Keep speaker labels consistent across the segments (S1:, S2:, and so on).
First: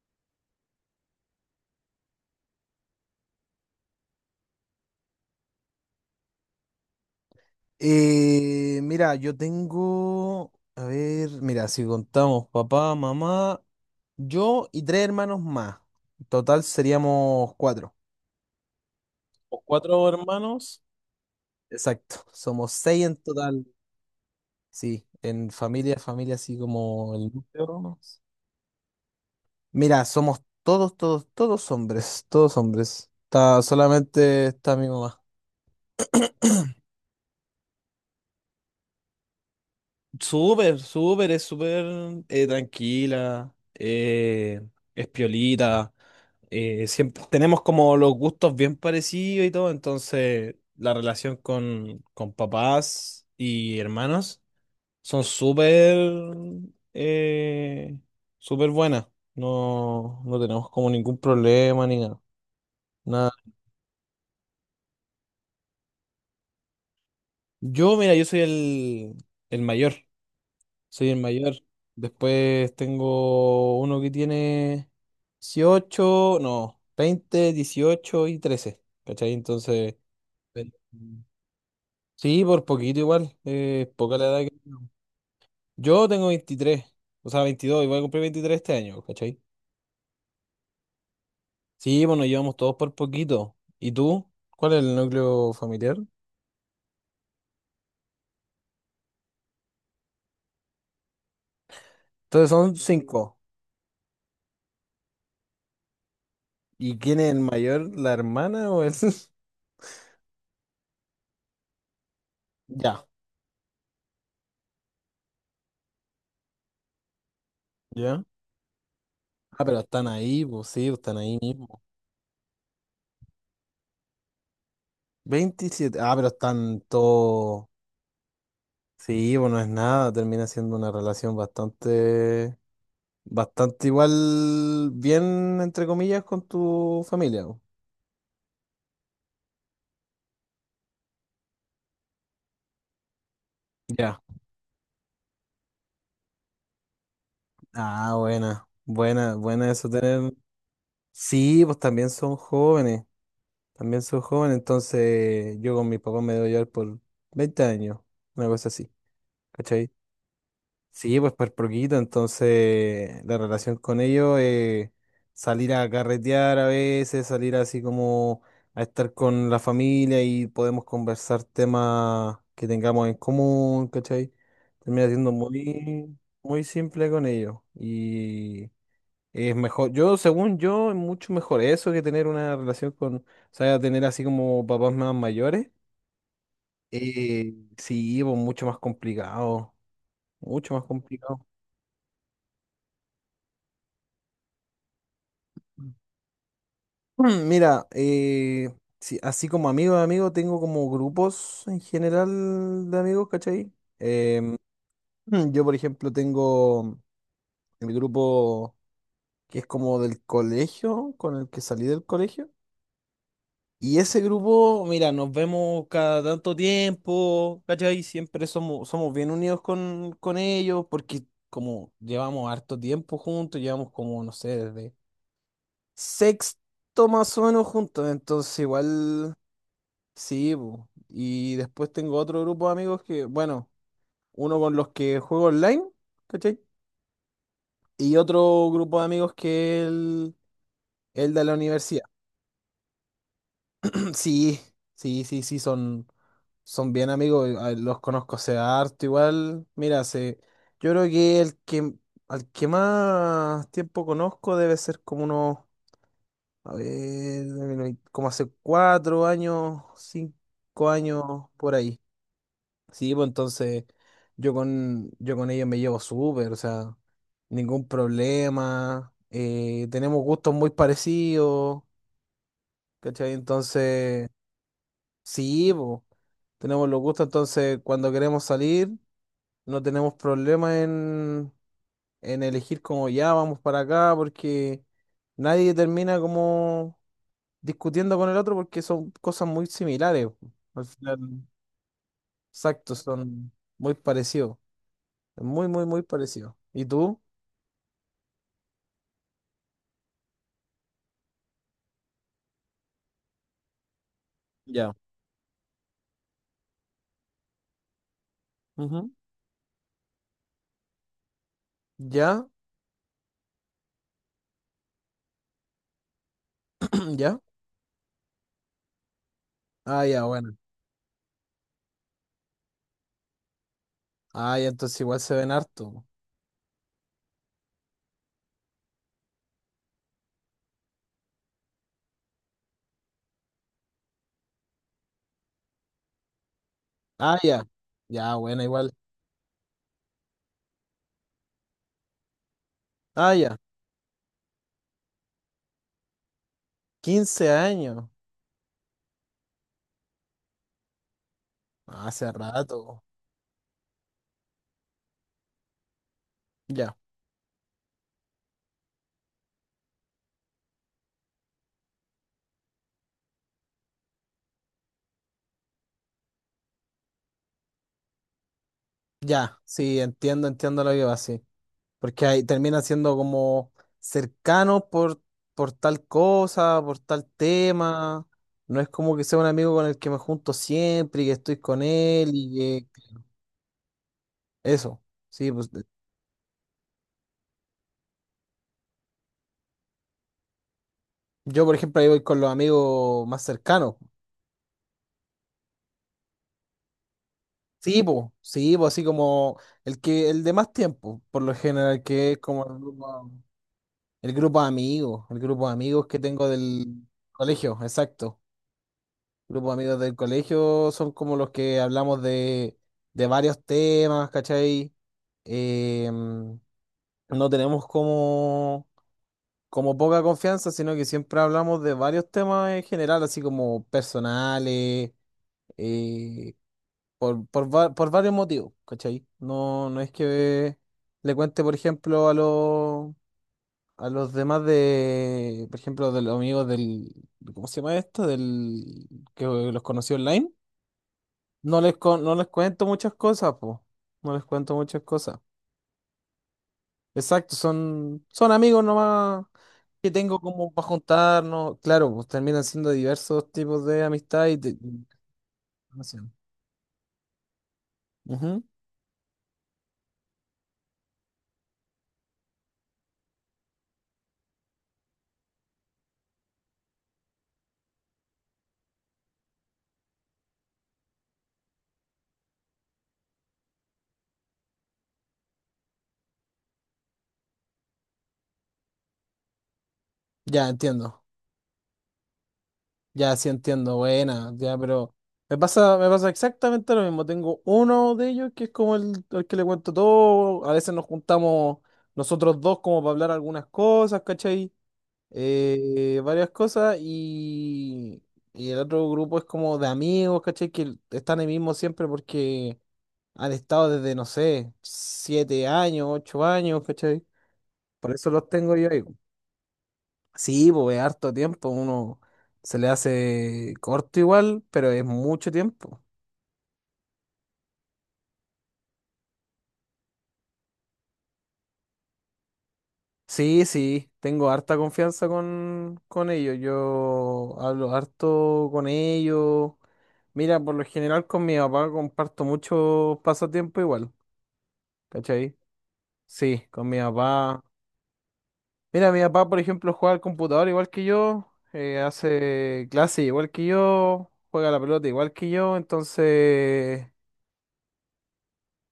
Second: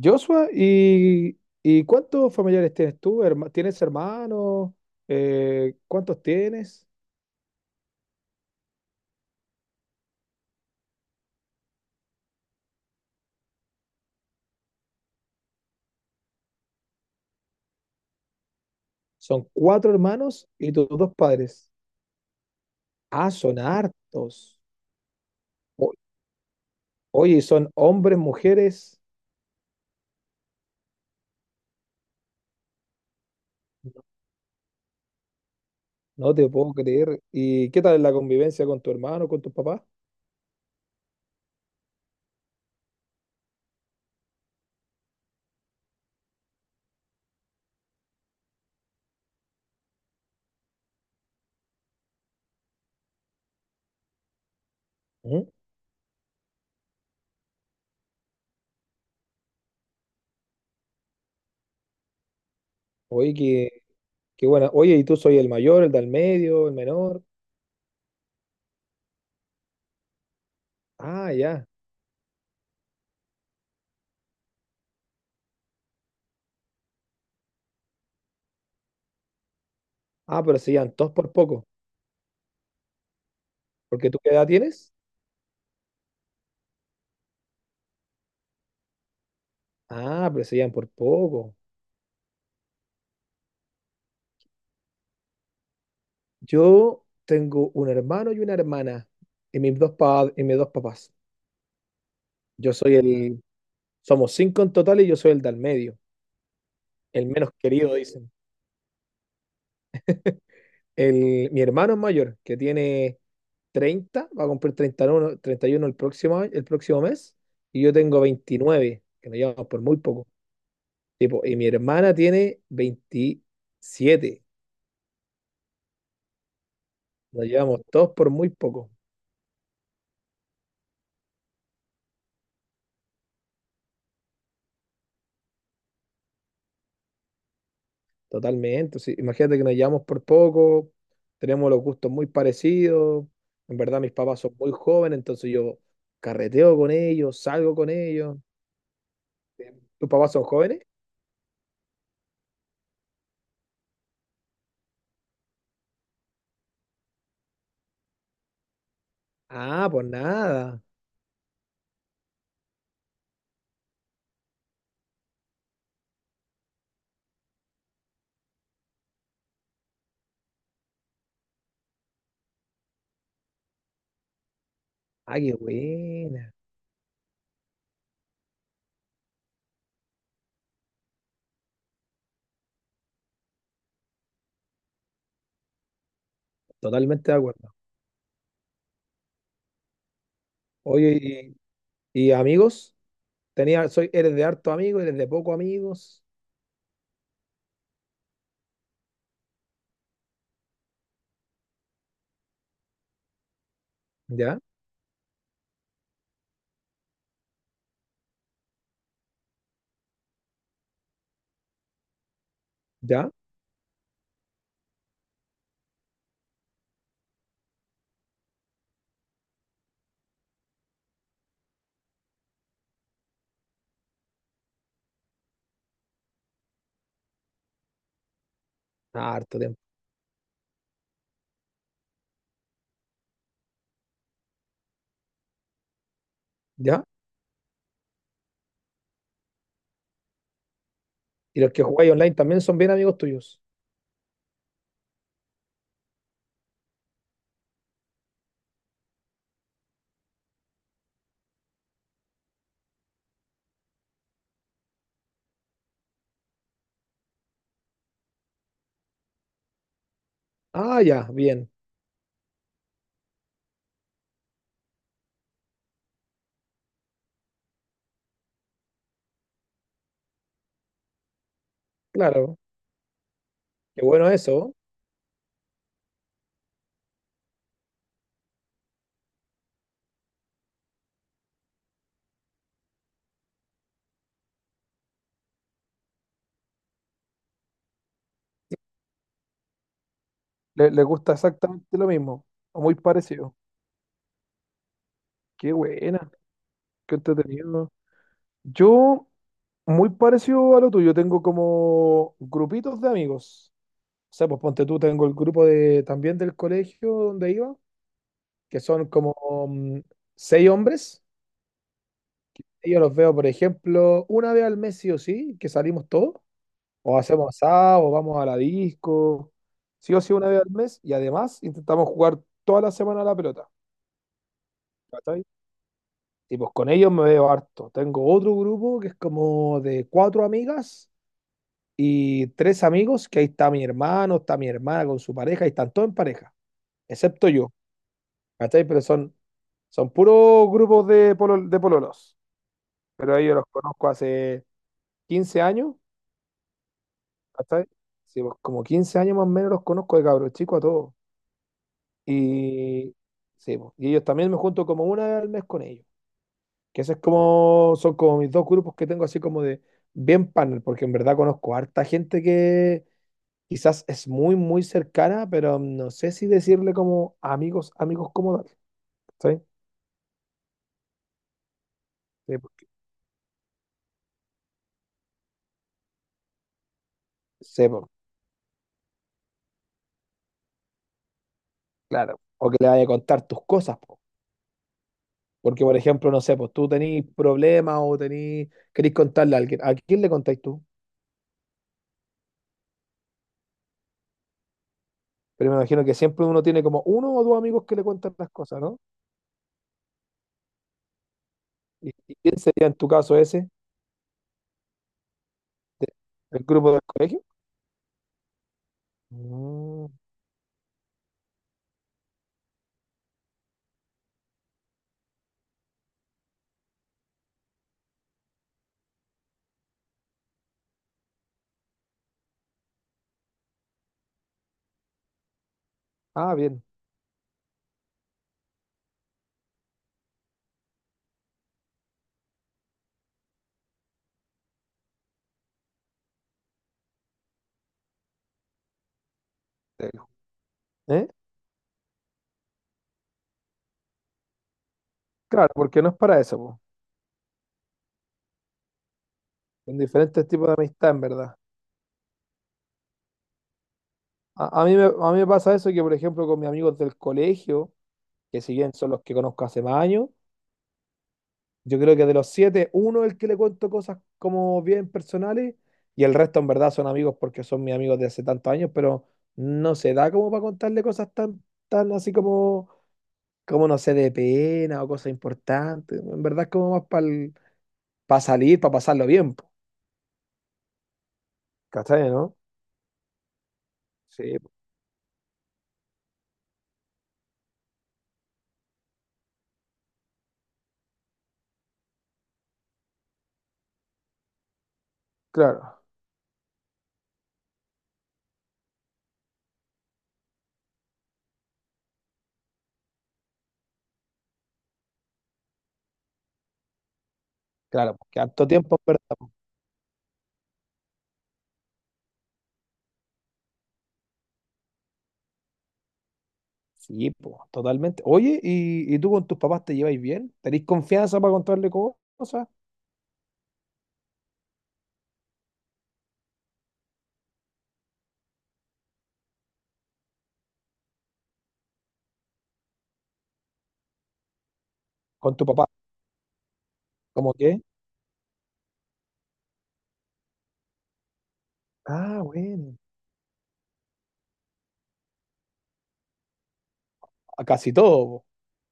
S1: Joshua, ¿Y cuántos familiares tienes tú? ¿Tienes hermanos? ¿Cuántos tienes?
S2: Mira, yo tengo, a ver, mira, si contamos papá, mamá, yo y tres hermanos más. En total seríamos cuatro.
S1: Son
S2: Los
S1: cuatro
S2: cuatro
S1: hermanos y
S2: hermanos.
S1: tus dos padres.
S2: Exacto, somos seis en
S1: Ah, son
S2: total.
S1: hartos.
S2: Sí, en
S1: O-
S2: familia, familia así como el
S1: oye,
S2: núcleo,
S1: son
S2: ¿no?
S1: hombres, mujeres.
S2: Mira, somos todos, todos, todos hombres, todos hombres. Solamente está mi mamá.
S1: No te puedo creer. ¿Y qué tal la convivencia con tu hermano, con tu papá?
S2: Súper, súper, es súper, tranquila, es piolita. Siempre tenemos como los gustos bien parecidos y todo, entonces la relación con papás y hermanos son
S1: Ujú.
S2: súper, eh, súper buenas. No, no tenemos como ningún problema ni nada. Nada.
S1: Oye, qué buena. Oye, ¿y tú soy el mayor, el del medio, el menor?
S2: Yo, mira, yo soy el mayor, soy el
S1: Ah,
S2: mayor.
S1: ya.
S2: Después tengo uno que tiene 18 no, 20, 18 y 13, ¿cachai? Entonces...
S1: Ah, pero se llevan todos por poco.
S2: Sí, por poquito igual.
S1: ¿Porque
S2: Poca
S1: tú
S2: la
S1: qué
S2: edad
S1: edad
S2: que...
S1: tienes?
S2: Yo tengo 23, o sea, 22 y voy a cumplir 23 este año, ¿cachai?
S1: Ah, pero se llevan por poco.
S2: Sí, bueno, llevamos todos por poquito. ¿Y tú? ¿Cuál es el núcleo familiar?
S1: Yo tengo un hermano y una hermana y mis dos papás.
S2: Entonces
S1: Yo
S2: son
S1: soy
S2: cinco.
S1: el... Somos cinco en total y yo soy el del medio,
S2: ¿Y quién
S1: el
S2: es el
S1: menos
S2: mayor?
S1: querido,
S2: ¿La
S1: dicen.
S2: hermana o el...?
S1: Mi hermano es mayor, que
S2: Ya.
S1: tiene 30, va a cumplir 31 el próximo, el próximo mes, y yo tengo
S2: ¿Ya?
S1: 29, que nos
S2: Ah,
S1: llevamos
S2: pero
S1: por muy
S2: están
S1: poco.
S2: ahí, pues sí, pues, están ahí
S1: Tipo, y mi
S2: mismo.
S1: hermana tiene 27.
S2: 27. Ah, pero están
S1: Nos
S2: todos...
S1: llevamos todos por muy poco.
S2: Sí, bueno, no es nada. Termina siendo una relación bastante... Bastante igual, bien, entre comillas, con tu familia.
S1: Totalmente, sí. Imagínate que nos llevamos por poco, tenemos los gustos muy parecidos, en verdad mis
S2: Ya.
S1: papás son muy jóvenes, entonces yo carreteo con ellos, salgo con
S2: Ah,
S1: ellos.
S2: buena, buena, buena eso
S1: ¿Tus
S2: tener.
S1: papás son jóvenes?
S2: Sí, pues también son jóvenes, entonces yo con mi papá me debo llevar por 20 años, una cosa así,
S1: Ah,
S2: ¿cachai?
S1: pues nada.
S2: Sí, pues por poquito, entonces la relación con ellos es salir a carretear a veces, salir así como a estar con la familia y podemos conversar temas que tengamos en común, ¿cachai? Termina siendo
S1: Ah, qué
S2: muy,
S1: buena.
S2: muy simple con ellos y... Es mejor, yo, según yo, es mucho mejor eso que tener una relación o sea, tener así como papás más mayores.
S1: Totalmente de
S2: Eh,
S1: acuerdo.
S2: sí, pues mucho más complicado, mucho más complicado.
S1: Oye, ¿Y amigos? Eres de harto amigo, eres de poco amigos.
S2: Mira, sí, así como amigo de amigo, tengo como grupos en general de amigos, ¿cachai? Em,
S1: ¿Ya?
S2: yo, por ejemplo, tengo el grupo que es como del colegio, con el que salí del colegio.
S1: ¿Ya?
S2: Y ese grupo, mira, nos vemos cada tanto tiempo, ¿cachai? Siempre somos bien unidos con ellos, porque como llevamos harto tiempo juntos, llevamos como, no sé, desde sexto más o menos juntos, entonces
S1: Ah,
S2: igual,
S1: harto tiempo.
S2: sí, po. Y después tengo otro grupo de amigos que, bueno, uno con los que juego online, ¿cachai?
S1: ¿Ya?
S2: Y otro grupo de amigos que es el de la
S1: ¿Y los que
S2: universidad.
S1: jugáis online también son bien amigos tuyos?
S2: Sí, sí, sí, sí, son bien amigos, los conozco hace harto igual. Mira, yo creo que el que al que más tiempo conozco debe ser como unos, a ver, como hace 4 años, cinco
S1: Ah, ya,
S2: años
S1: bien.
S2: por ahí. Sí, pues entonces yo con ellos me llevo súper, o sea, ningún problema, tenemos gustos muy parecidos,
S1: Claro.
S2: ¿cachai?
S1: Qué
S2: Entonces...
S1: bueno eso.
S2: Sí, po. Tenemos los gustos, entonces cuando queremos salir no tenemos problema en elegir como ya vamos para acá, porque nadie termina como discutiendo con el otro porque son cosas muy similares, po. Al
S1: Le
S2: final,
S1: gusta exactamente lo mismo, o
S2: exacto,
S1: muy
S2: son
S1: parecido.
S2: muy parecidos. Muy,
S1: Qué
S2: muy, muy
S1: buena,
S2: parecidos. ¿Y
S1: qué
S2: tú?
S1: entretenido. Yo, muy parecido a lo tuyo, tengo como grupitos de amigos. O sea, pues ponte
S2: Ya.
S1: tú, tengo el grupo de, también del colegio donde iba, que son
S2: Ujú.
S1: como mm, seis hombres.
S2: ¿Ya?
S1: Y yo los veo, por ejemplo, una vez al mes sí o sí, que salimos todos, o
S2: ¿Ya?
S1: hacemos asado, o vamos a la disco,
S2: Ah,
S1: sí o
S2: ya,
S1: sí una
S2: bueno.
S1: vez al mes, y además intentamos jugar toda la semana a la pelota.
S2: Ah, ya, entonces igual se
S1: ¿Cachai?
S2: ven harto, po.
S1: Y pues con ellos me veo harto. Tengo otro grupo que es como de cuatro amigas y tres amigos, que ahí está mi hermano, está mi hermana con su pareja, y están todos en pareja,
S2: Ah,
S1: excepto
S2: ya.
S1: yo,
S2: Ya, bueno,
S1: ¿cachai?
S2: igual.
S1: Pero son puros grupos de, de pololos.
S2: Ah,
S1: Pero a ellos
S2: ya.
S1: los conozco hace 15 años,
S2: quince
S1: ¿cachai?
S2: años.
S1: Sí, pues, como 15 años más o menos los conozco de cabros chicos a todos.
S2: Ah, hace rato.
S1: Y, sí, pues, y ellos también me junto como una vez al mes con ellos.
S2: Ya,
S1: Que ese es como, son como mis dos grupos que tengo así como de bien panel, porque en verdad conozco harta gente que quizás es muy, muy cercana, pero no sé si decirle como amigos, amigos como tal.
S2: ya,
S1: ¿Cachai?
S2: sí, entiendo, entiendo lo que va así. Porque ahí
S1: Sí,
S2: termina siendo como cercano por tal cosa, por tal
S1: sí, po,
S2: tema. No es como que sea un amigo con el que me junto siempre y que estoy con él
S1: claro. O que
S2: y
S1: le
S2: que...
S1: vaya a contar tus cosas, po.
S2: Eso, sí, pues,
S1: Porque, por ejemplo, no sé, pues tú tenés problemas o querés contarle a alguien. ¿A quién le contáis tú?
S2: yo por ejemplo ahí voy con los amigos más cercanos.
S1: Pero me imagino que siempre uno tiene como uno o dos amigos que le cuentan las
S2: Sí,
S1: cosas,
S2: pues
S1: ¿no?
S2: así como el de más tiempo, por lo general, que
S1: Y
S2: es
S1: quién
S2: como
S1: sería en tu caso ese?
S2: el grupo de amigos que tengo
S1: ¿El
S2: del
S1: grupo del colegio?
S2: colegio, exacto. Grupos de amigos
S1: Mm.
S2: del colegio son como los que hablamos de varios temas, ¿cachai? Em, no tenemos como poca confianza, sino que siempre hablamos de varios temas en general, así como personales,
S1: Ah,
S2: eh,
S1: bien.
S2: por varios motivos, ¿cachai? No, no es que le cuente, por ejemplo, a los demás de, por ejemplo, de los amigos del, ¿cómo se llama esto? Del que los
S1: Sí.
S2: conocí online.
S1: ¿Eh?
S2: No les cuento muchas cosas, po. No les cuento muchas cosas.
S1: Claro, porque no es para eso, po.
S2: Exacto, son amigos nomás
S1: Son
S2: que tengo
S1: diferentes tipos
S2: como
S1: de
S2: para
S1: amistad, en verdad.
S2: juntarnos. Claro, pues terminan siendo diversos tipos de amistad y
S1: A mí me pasa eso que, por
S2: relación.
S1: ejemplo, con mis amigos del colegio, que
S2: Ujú.
S1: si bien son los que conozco hace más años, yo creo que de los siete, uno es el que le cuento cosas como bien personales y el resto en verdad son amigos porque son mis amigos de hace tantos años, pero no se da como para contarle cosas tan, tan así como, no sé, de pena o cosas importantes. En verdad es como más para salir, para pasarlo bien, po.
S2: Ya entiendo.
S1: ¿Cachai, no?
S2: Ya sí entiendo. Buena,
S1: Sí, po.
S2: ya, pero me pasa exactamente lo mismo. Tengo uno de ellos que es como el que le cuento todo. A veces nos juntamos nosotros dos como para hablar algunas cosas, ¿cachai?
S1: Claro.
S2: Varias cosas y el otro grupo es como de amigos, ¿cachai? Que están ahí mismo siempre porque han estado desde, no sé, 7 años, 8 años, ¿cachai? Por
S1: Claro,
S2: eso
S1: porque
S2: los
S1: harto
S2: tengo yo
S1: tiempo, en
S2: ahí.
S1: verdad, po.
S2: Sí, pues es harto tiempo, uno se le hace corto igual, pero es mucho tiempo.
S1: Sí, po, totalmente. Oye, ¿Y tú con tus papás te lleváis bien? ¿Tenéis confianza para contarle cosas?
S2: Sí, sí, tengo harta confianza con ellos. Yo hablo harto con ellos. Mira, por lo general con mi papá comparto mucho pasatiempo igual,
S1: ¿Con
S2: ¿cachai?
S1: tu papá?
S2: Sí, con mi
S1: ¿Cómo
S2: papá.
S1: qué?
S2: Mira, mi papá, por ejemplo, juega al computador igual que yo,
S1: Ah,
S2: hace
S1: bueno.
S2: clase igual que yo, juega a la pelota igual que yo, entonces
S1: A casi todo, po.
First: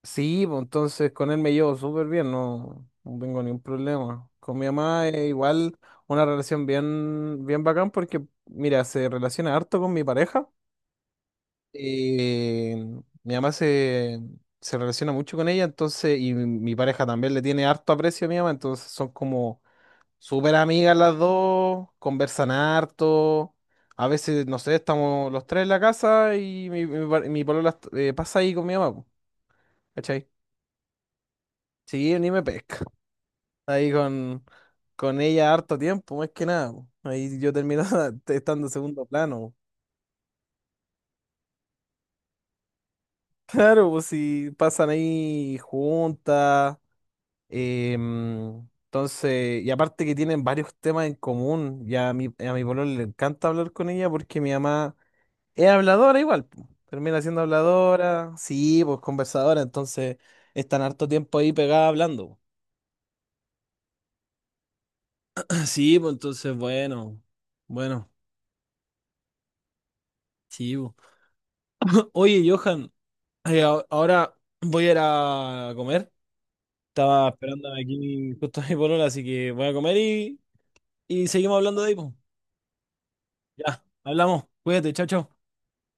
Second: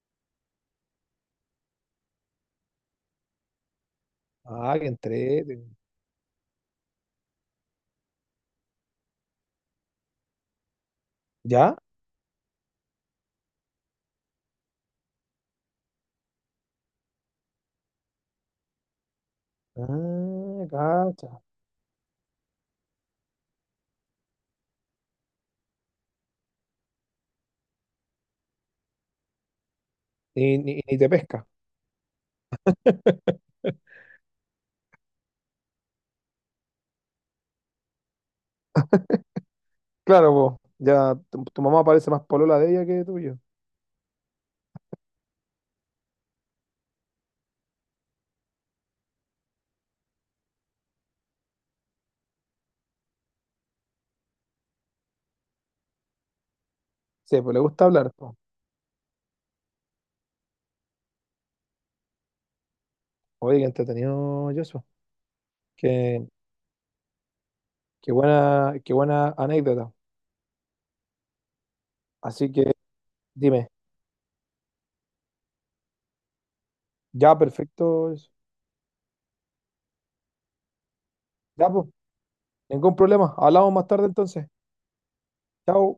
S2: Sí, pues entonces con él me llevo súper bien, no, no tengo ningún problema. Con mi
S1: Ah, que
S2: mamá es
S1: entreten.
S2: igual una relación bien, bien bacán porque, mira, se relaciona harto con mi pareja.
S1: ¿Ya?
S2: Y mi mamá se relaciona mucho con ella, entonces, y mi pareja también le tiene harto aprecio a mi mamá, entonces son como súper
S1: Ah,
S2: amigas las
S1: cacha.
S2: dos, conversan harto. A veces, no sé, estamos los tres en la casa y mi mi polola pasa ahí con mi mamá, po, ¿cachai?
S1: Y ni te pesca.
S2: Sí, ni me pesca. Ahí con ella harto tiempo, más que nada, po. Ahí yo terminaba estando en segundo plano, po.
S1: Claro, po. Ya tu mamá parece más polola de ella que tuyo.
S2: Claro, pues si pasan ahí juntas. Entonces, y aparte que tienen varios temas en común. Y a mi pololo le encanta hablar con ella porque mi mamá es habladora igual, po. Termina siendo
S1: Sí, pues le gusta hablar,
S2: habladora,
S1: po.
S2: sí, pues conversadora. Entonces, están harto tiempo ahí pegada hablando, po.
S1: Oye, qué entretenido, Joshua.
S2: Sí, pues
S1: Qué,
S2: entonces, bueno, bueno,
S1: qué buena, qué buena anécdota.
S2: sí, pues. Oye,
S1: Así que
S2: Johan. Ay,
S1: dime.
S2: ahora voy a ir a comer. Estaba
S1: Ya,
S2: esperando
S1: perfecto.
S2: aquí justo a mi polola, así que voy a comer y seguimos
S1: Ya,
S2: hablando
S1: pues,
S2: de ahí, po.
S1: ningún problema. Hablamos
S2: Ya,
S1: más tarde
S2: hablamos.
S1: entonces.
S2: Cuídate, chao, chao.
S1: Chao.